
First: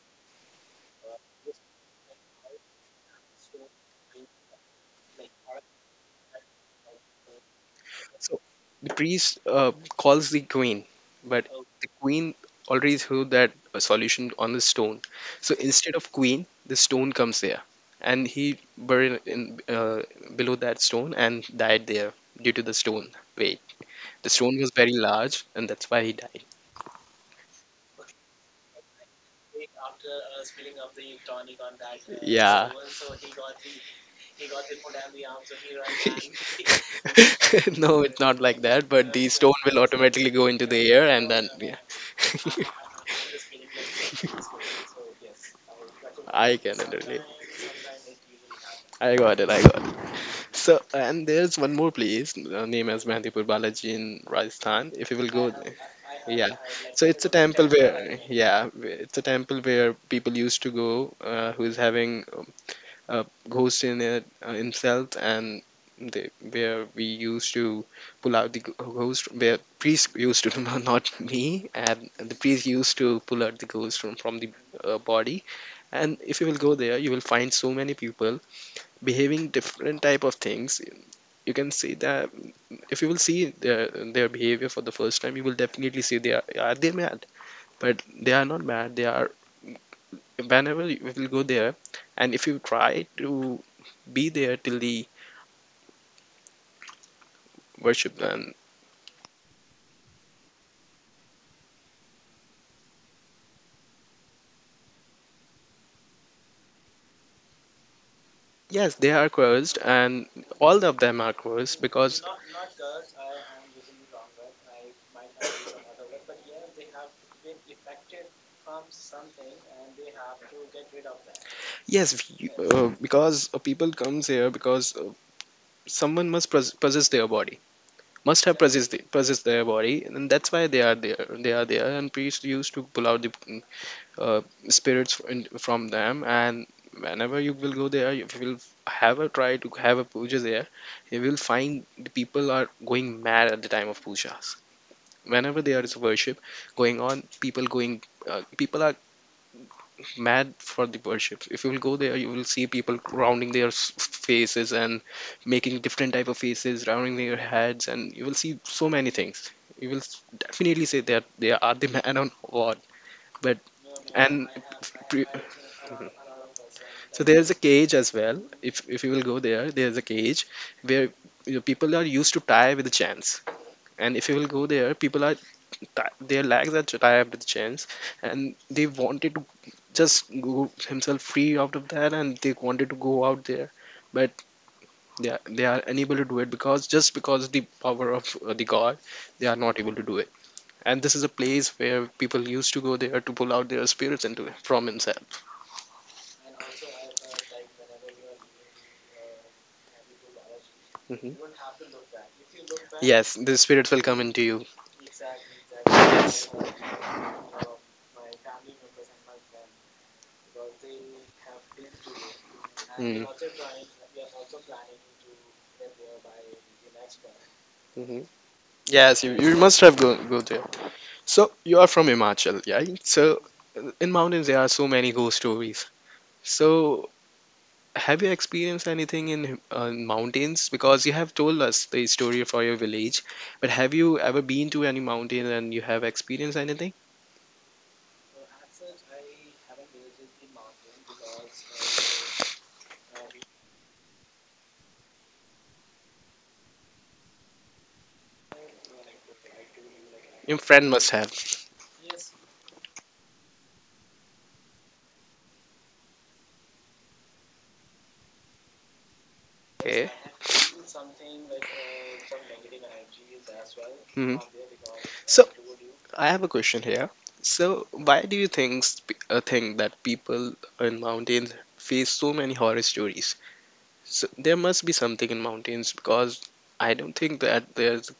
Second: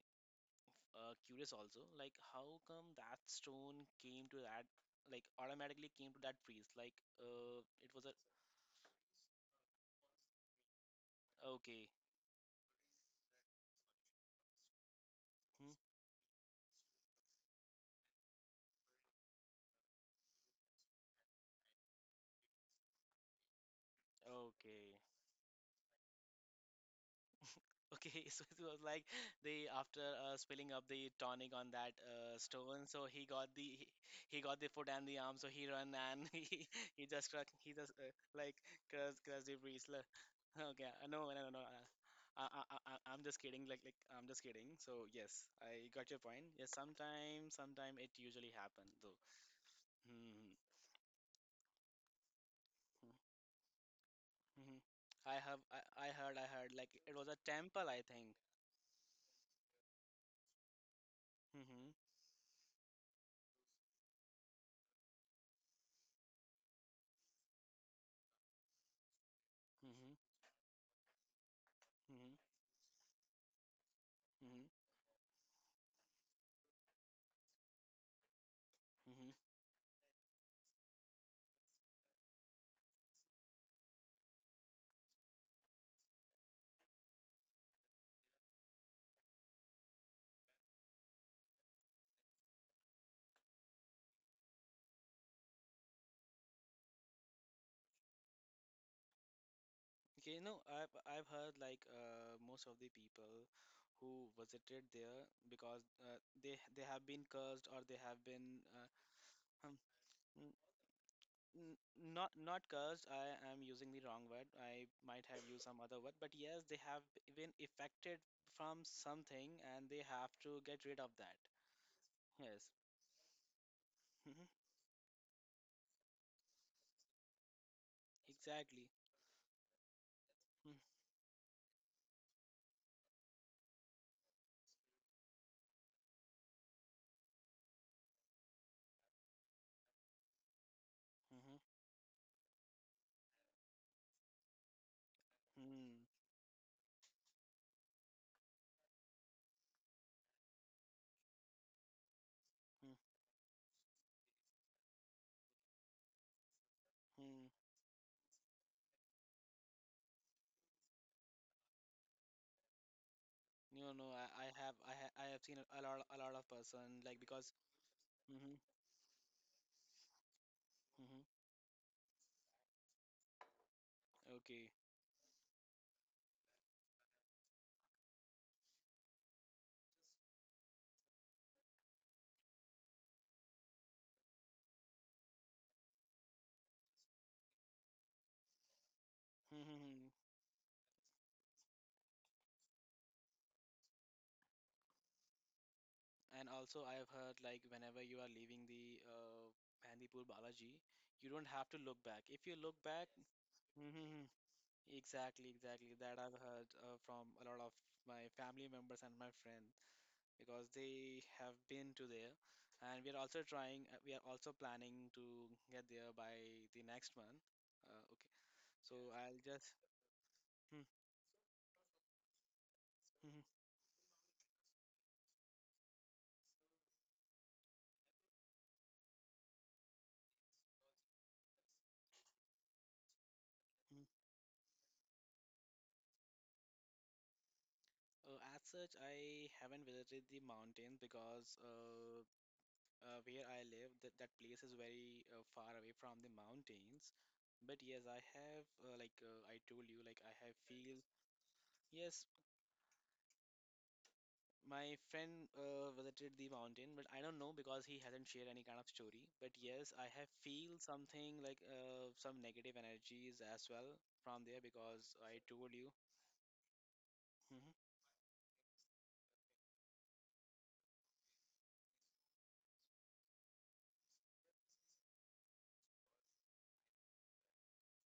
[SPEAKER 2] curious also, like how come that stone came to that, like automatically came to that priest, like it was a.
[SPEAKER 1] So the priest calls the queen, but the
[SPEAKER 2] Okay.
[SPEAKER 1] queen already threw that solution on the stone. So
[SPEAKER 2] Hmm,
[SPEAKER 1] instead of queen, the stone comes there, and he buried in below that stone and died there due to the stone weight. The stone was very
[SPEAKER 2] okay.
[SPEAKER 1] large, and that's why he died.
[SPEAKER 2] Okay, so it was like the after spilling up the tonic on that
[SPEAKER 1] Yeah.
[SPEAKER 2] stone, so he got the foot and the arm, so he run, and he
[SPEAKER 1] No,
[SPEAKER 2] just
[SPEAKER 1] it's not
[SPEAKER 2] like
[SPEAKER 1] like that, but the
[SPEAKER 2] crushed
[SPEAKER 1] stone
[SPEAKER 2] the
[SPEAKER 1] will
[SPEAKER 2] priest.
[SPEAKER 1] automatically go into the
[SPEAKER 2] Okay,
[SPEAKER 1] air
[SPEAKER 2] uh,
[SPEAKER 1] and
[SPEAKER 2] no, no,
[SPEAKER 1] then,
[SPEAKER 2] no, no,
[SPEAKER 1] yeah,
[SPEAKER 2] I'm just kidding. Like I'm just kidding. So yes, I got your point.
[SPEAKER 1] I
[SPEAKER 2] Yes,
[SPEAKER 1] can relate.
[SPEAKER 2] sometime it usually happens
[SPEAKER 1] I
[SPEAKER 2] though.
[SPEAKER 1] got it, I got it.
[SPEAKER 2] Hmm.
[SPEAKER 1] So, and there's one more place, named as
[SPEAKER 2] Hmm,
[SPEAKER 1] Mehdipur Balaji in
[SPEAKER 2] mhm.
[SPEAKER 1] Rajasthan. If you will
[SPEAKER 2] I
[SPEAKER 1] go
[SPEAKER 2] have
[SPEAKER 1] there. Yeah.
[SPEAKER 2] I heard like
[SPEAKER 1] So
[SPEAKER 2] it
[SPEAKER 1] it's a
[SPEAKER 2] was a
[SPEAKER 1] temple
[SPEAKER 2] temple, I
[SPEAKER 1] where,
[SPEAKER 2] think.
[SPEAKER 1] yeah, it's a temple where people used to go who's
[SPEAKER 2] Hmm.
[SPEAKER 1] having ghost in it himself and they, where we used to pull out the ghost, where priest
[SPEAKER 2] Hmm.
[SPEAKER 1] used to no, not me, and the
[SPEAKER 2] Hmm.
[SPEAKER 1] priest used to pull out the ghost from the
[SPEAKER 2] Hmm.
[SPEAKER 1] body. And if you will go there you will find so many people
[SPEAKER 2] Hmm.
[SPEAKER 1] behaving different type of things. You can see that if you will see their behavior for the first time you will definitely see they are they mad, but they are not mad. They are, whenever you will go there and if you try to be there till the worship them.
[SPEAKER 2] Okay, no, I've heard like most of the people who visited there because they have been cursed or they have been
[SPEAKER 1] Yes, they are
[SPEAKER 2] um,
[SPEAKER 1] cursed, and
[SPEAKER 2] n-
[SPEAKER 1] all of them are
[SPEAKER 2] n-
[SPEAKER 1] cursed because
[SPEAKER 2] not cursed. I am using the wrong word. I might have used some other word, but yes, they have been affected from something, and they have to get rid of that. Yes.
[SPEAKER 1] because people comes
[SPEAKER 2] Mhm.
[SPEAKER 1] here because someone must possess their body, must have
[SPEAKER 2] Exactly.
[SPEAKER 1] possessed the, possessed their body, and that's why
[SPEAKER 2] Mm.
[SPEAKER 1] they are there. They are there, and priests used to pull out the uh, spirits from them. And whenever you will go there you will have a try to have a puja there. You will
[SPEAKER 2] Mm-hmm.
[SPEAKER 1] find the people are going mad at the time of pujas. Whenever there is worship going on, people going people are mad for the worship. If you will go there you will see
[SPEAKER 2] Hmm.
[SPEAKER 1] people rounding their faces and making different type of faces, rounding their
[SPEAKER 2] Hmm.
[SPEAKER 1] heads, and you will see so many things. You will definitely say that they are the man on what. But
[SPEAKER 2] No, no,
[SPEAKER 1] and pre-
[SPEAKER 2] I have seen a lot of person, like,
[SPEAKER 1] so there's
[SPEAKER 2] because.
[SPEAKER 1] a cage as well.
[SPEAKER 2] Hmm.
[SPEAKER 1] If you will go there there's a cage where,
[SPEAKER 2] Hmm.
[SPEAKER 1] you know, people are used to tie with the chains. And if you will go
[SPEAKER 2] Okay.
[SPEAKER 1] there people are their legs are tied with chains, and they wanted to just go himself free out of that and they wanted to go out there, but they are unable to do it, because just because the power of the god they are not able to do it. And this is a place where people used to go there to pull out their spirits into from himself.
[SPEAKER 2] And also, I have heard like whenever you are leaving the Bandipur Balaji, you
[SPEAKER 1] Mhm.
[SPEAKER 2] don't have to look back. If you look back.
[SPEAKER 1] Yes, the spirits will come
[SPEAKER 2] Hmm.
[SPEAKER 1] into you.
[SPEAKER 2] Exactly, exactly. That I've heard from a lot of my family members and my friends, because they have been to there, and we are
[SPEAKER 1] Mm.
[SPEAKER 2] also trying. We are also planning to get there by the next month. Okay,
[SPEAKER 1] Mhm.
[SPEAKER 2] so
[SPEAKER 1] Yes, you,
[SPEAKER 2] I'll
[SPEAKER 1] you
[SPEAKER 2] just.
[SPEAKER 1] must have go, go there. So you are from Himachal, yeah? So in mountains there are so many ghost stories. So have you experienced anything in mountains? Because you have told us the story for your village, but have you ever been to any mountain and you have experienced anything?
[SPEAKER 2] As such, I haven't visited the mountains because where I live, that place is very far away from the mountains. But yes, I have like I told you, like I have
[SPEAKER 1] Your friend
[SPEAKER 2] feel.
[SPEAKER 1] must have.
[SPEAKER 2] Yes, my friend visited the mountain, but I don't know because he hasn't shared any kind of story. But yes, I have feel something like some negative energies as well
[SPEAKER 1] Mhm.
[SPEAKER 2] from there, because I
[SPEAKER 1] So,
[SPEAKER 2] told you.
[SPEAKER 1] I have a question here. So,
[SPEAKER 2] Hmm.
[SPEAKER 1] why do you think think that people in mountains face so many horror stories? So, there must be something in mountains because I don't think that there's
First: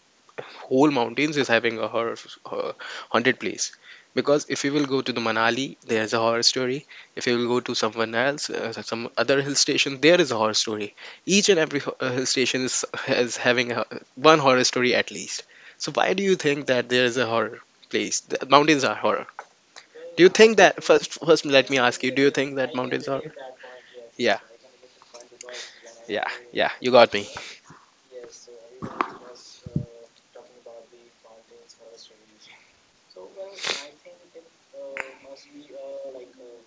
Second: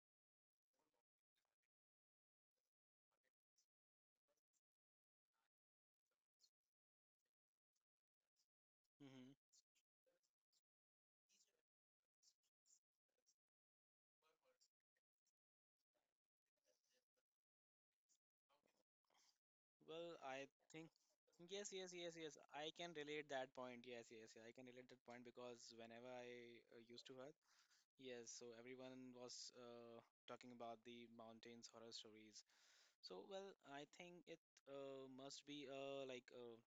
[SPEAKER 1] whole mountains is having a horror uh, haunted place, because if you will go to the manali there's a horror story. If you will go to someone else so some other
[SPEAKER 2] Hmm.
[SPEAKER 1] hill station there is a horror story. Each and every hill station is having a, one horror story at least. So why do you think that there is a horror place, the mountains are horror?
[SPEAKER 2] Well,
[SPEAKER 1] Do you
[SPEAKER 2] I
[SPEAKER 1] think that
[SPEAKER 2] think.
[SPEAKER 1] first let
[SPEAKER 2] Yes,
[SPEAKER 1] me
[SPEAKER 2] yes,
[SPEAKER 1] ask you,
[SPEAKER 2] yes,
[SPEAKER 1] do you
[SPEAKER 2] yes.
[SPEAKER 1] think
[SPEAKER 2] I
[SPEAKER 1] that
[SPEAKER 2] can
[SPEAKER 1] mountains are,
[SPEAKER 2] relate that point. Yes, yes,
[SPEAKER 1] yeah,
[SPEAKER 2] yes, I can relate that point because whenever
[SPEAKER 1] yeah,
[SPEAKER 2] I
[SPEAKER 1] yeah, you
[SPEAKER 2] used
[SPEAKER 1] got
[SPEAKER 2] to.
[SPEAKER 1] me.
[SPEAKER 2] Yes, so everyone was talking about the mountains horror stories. So, well, I think it must be like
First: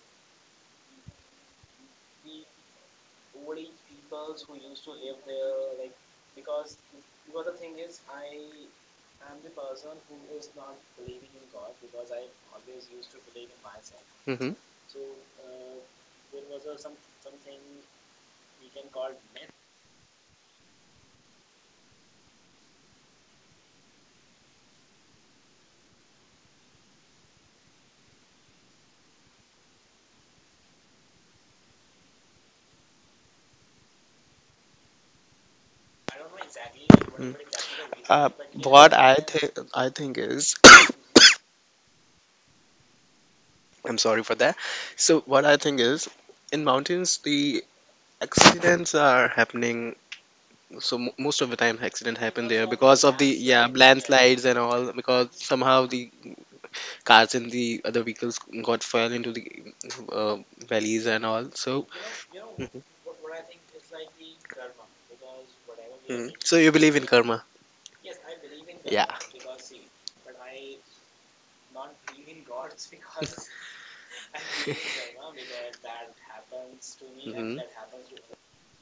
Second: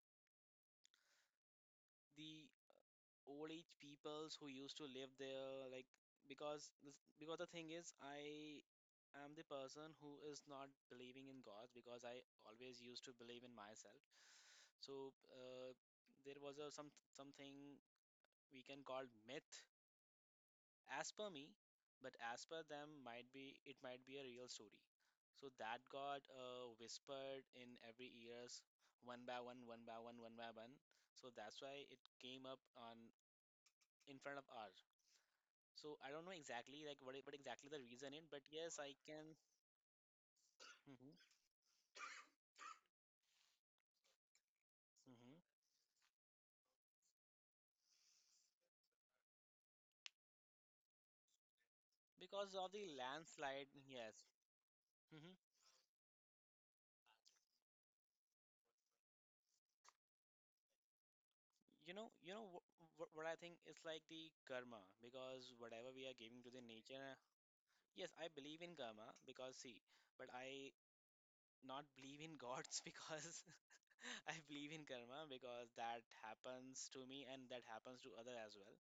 [SPEAKER 2] the old age peoples who used to live there, like because the thing is, I am the person who is not believing in gods because I always used to believe in myself.
[SPEAKER 1] Mm-hmm.
[SPEAKER 2] So, there was a something we can call myth as per me, but as per them might be it might be a real story. So that got whispered in every ears, one by one one by one. So that's why it came up on in front of ours. So I don't know exactly like what
[SPEAKER 1] Mm.
[SPEAKER 2] exactly the reason is,
[SPEAKER 1] Uh,
[SPEAKER 2] but yes I
[SPEAKER 1] what
[SPEAKER 2] can.
[SPEAKER 1] I think is
[SPEAKER 2] Hmm.
[SPEAKER 1] I'm sorry for that. So what
[SPEAKER 2] Hmm.
[SPEAKER 1] I think is, in mountains the accidents are happening. So mo most of the time accident happen
[SPEAKER 2] Because
[SPEAKER 1] there
[SPEAKER 2] of the
[SPEAKER 1] because of the, yeah,
[SPEAKER 2] landslide, yes.
[SPEAKER 1] landslides and all, because
[SPEAKER 2] Hmm.
[SPEAKER 1] somehow the cars and the other vehicles got fell into the uh, valleys and all. So,
[SPEAKER 2] You know you know what I think is like the karma, because whatever we are
[SPEAKER 1] mm.
[SPEAKER 2] giving to
[SPEAKER 1] So
[SPEAKER 2] the
[SPEAKER 1] you believe
[SPEAKER 2] nature.
[SPEAKER 1] in karma?
[SPEAKER 2] Yes, I believe in karma,
[SPEAKER 1] Yeah.
[SPEAKER 2] because see, but I not believe in gods. Because I believe in karma because that happens to me, and
[SPEAKER 1] Mhm.
[SPEAKER 2] that happens to other as well.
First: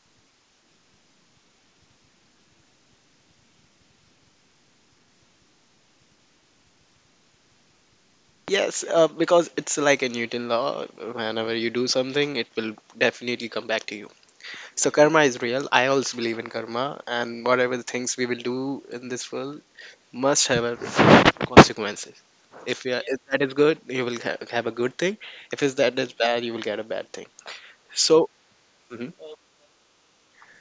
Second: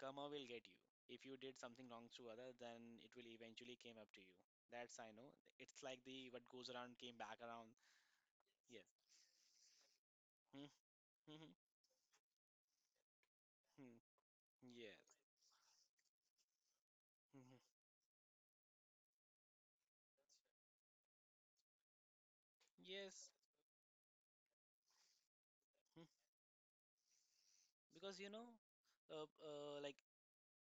[SPEAKER 2] Karma will get you. If you did something wrong to other, then it will eventually came up to you. That's I know. It's like the what goes around came back around.
[SPEAKER 1] Yes,
[SPEAKER 2] Yes.
[SPEAKER 1] because it's like a Newton
[SPEAKER 2] Hmm,
[SPEAKER 1] law.
[SPEAKER 2] hmm, hmm,
[SPEAKER 1] Whenever you do something, it will definitely come back to
[SPEAKER 2] hmm.
[SPEAKER 1] you. So
[SPEAKER 2] Yes.
[SPEAKER 1] karma is real. I also believe in karma,
[SPEAKER 2] Hmm, hmm.
[SPEAKER 1] and whatever the things we will do in this world must have a consequences. If, you are, if
[SPEAKER 2] Yes.
[SPEAKER 1] that is good, you will have a good thing. If it's that
[SPEAKER 2] Hmm.
[SPEAKER 1] is bad, you will get a bad thing.
[SPEAKER 2] Because
[SPEAKER 1] So, mhm.
[SPEAKER 2] like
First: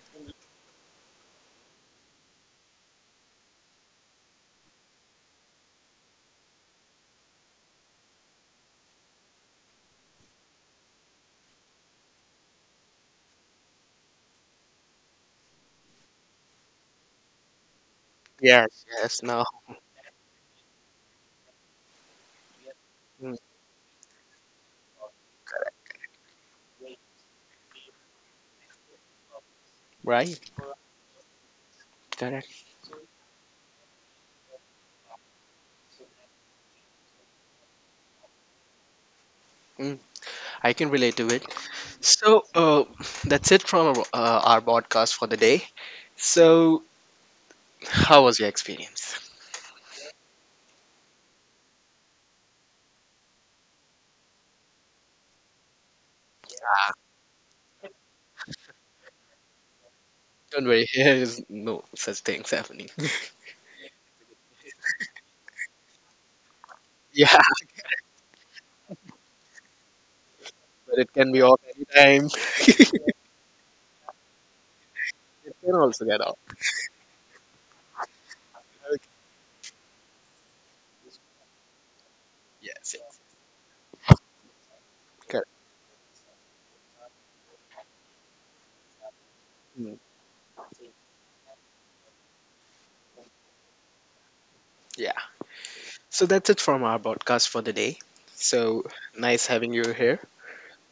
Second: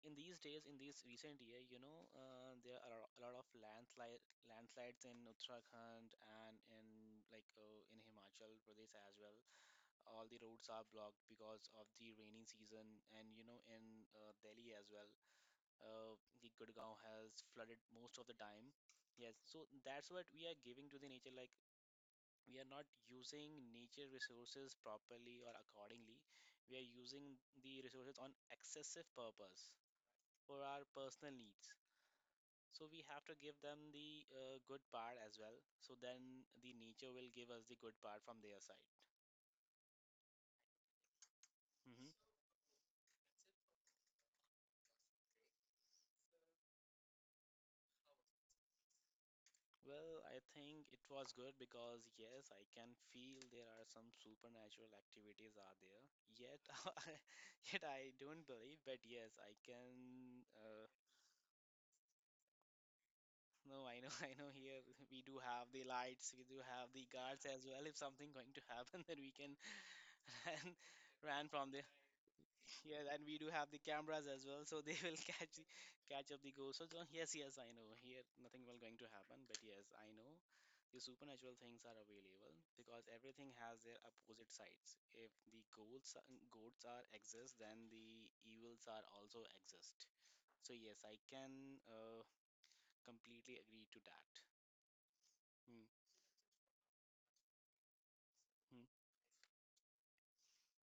[SPEAKER 2] in these days, in these recent year, there are a lot of landslides in Uttarakhand, and in in Himachal Pradesh as well. All the roads are blocked because of the rainy season, and in Delhi as well, uh, the Gurgaon has flooded most of the time.
[SPEAKER 1] Yes, yes,
[SPEAKER 2] Yes,
[SPEAKER 1] now,
[SPEAKER 2] so that's what we are giving to the nature. Like we are not
[SPEAKER 1] mm,
[SPEAKER 2] using nature resources properly or accordingly. We are using the resources on excessive purpose
[SPEAKER 1] right,
[SPEAKER 2] for our personal needs.
[SPEAKER 1] correct.
[SPEAKER 2] So we have to give them the good part as well. So then the nature will give us the good part from their side.
[SPEAKER 1] Mm. I can relate to it.
[SPEAKER 2] Hmm.
[SPEAKER 1] So that's it from our podcast for the day. So how was your experience?
[SPEAKER 2] Well, I think it was good because yes, I can feel there are some supernatural activities are there. Yet, I- yet I don't believe, but yes, I can.
[SPEAKER 1] Don't worry, here is no such things happening.
[SPEAKER 2] No, I know, I know. Here we do have the lights, we do have the
[SPEAKER 1] Yeah,
[SPEAKER 2] guards as well. If something going to happen, then we can run,
[SPEAKER 1] but it can be
[SPEAKER 2] run
[SPEAKER 1] off
[SPEAKER 2] from.
[SPEAKER 1] anytime.
[SPEAKER 2] Yes, and we do have the cameras as well, so they will
[SPEAKER 1] It can also get
[SPEAKER 2] catch
[SPEAKER 1] off.
[SPEAKER 2] up the ghost. So John, yes, yes, I know. Here nothing will going
[SPEAKER 1] Okay.
[SPEAKER 2] to happen, but yes, I know the supernatural things are available
[SPEAKER 1] Yes,
[SPEAKER 2] because
[SPEAKER 1] yes,
[SPEAKER 2] everything has their opposite sides. If
[SPEAKER 1] correct.
[SPEAKER 2] the goats are exist, then the evils are also
[SPEAKER 1] Mm,
[SPEAKER 2] exist. So yes, I can completely agree to that.
[SPEAKER 1] yeah.
[SPEAKER 2] Hmm.
[SPEAKER 1] So that's it from our podcast for the day. So
[SPEAKER 2] Hmm.
[SPEAKER 1] nice having you here.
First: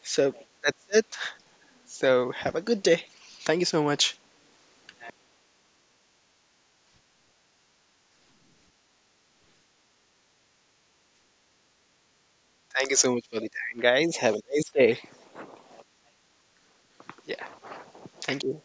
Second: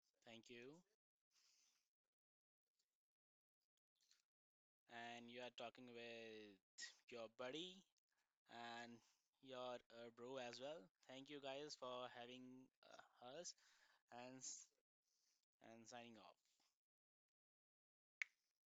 [SPEAKER 1] So
[SPEAKER 2] Thank you.
[SPEAKER 1] that's it. So have a good day. Thank you so much.
[SPEAKER 2] And you are talking with your buddy and your bro as well. Thank you guys for having
[SPEAKER 1] Thank you so much for the
[SPEAKER 2] us,
[SPEAKER 1] time, guys. Have
[SPEAKER 2] and
[SPEAKER 1] a nice day.
[SPEAKER 2] and signing off.
[SPEAKER 1] Yeah. Thank you.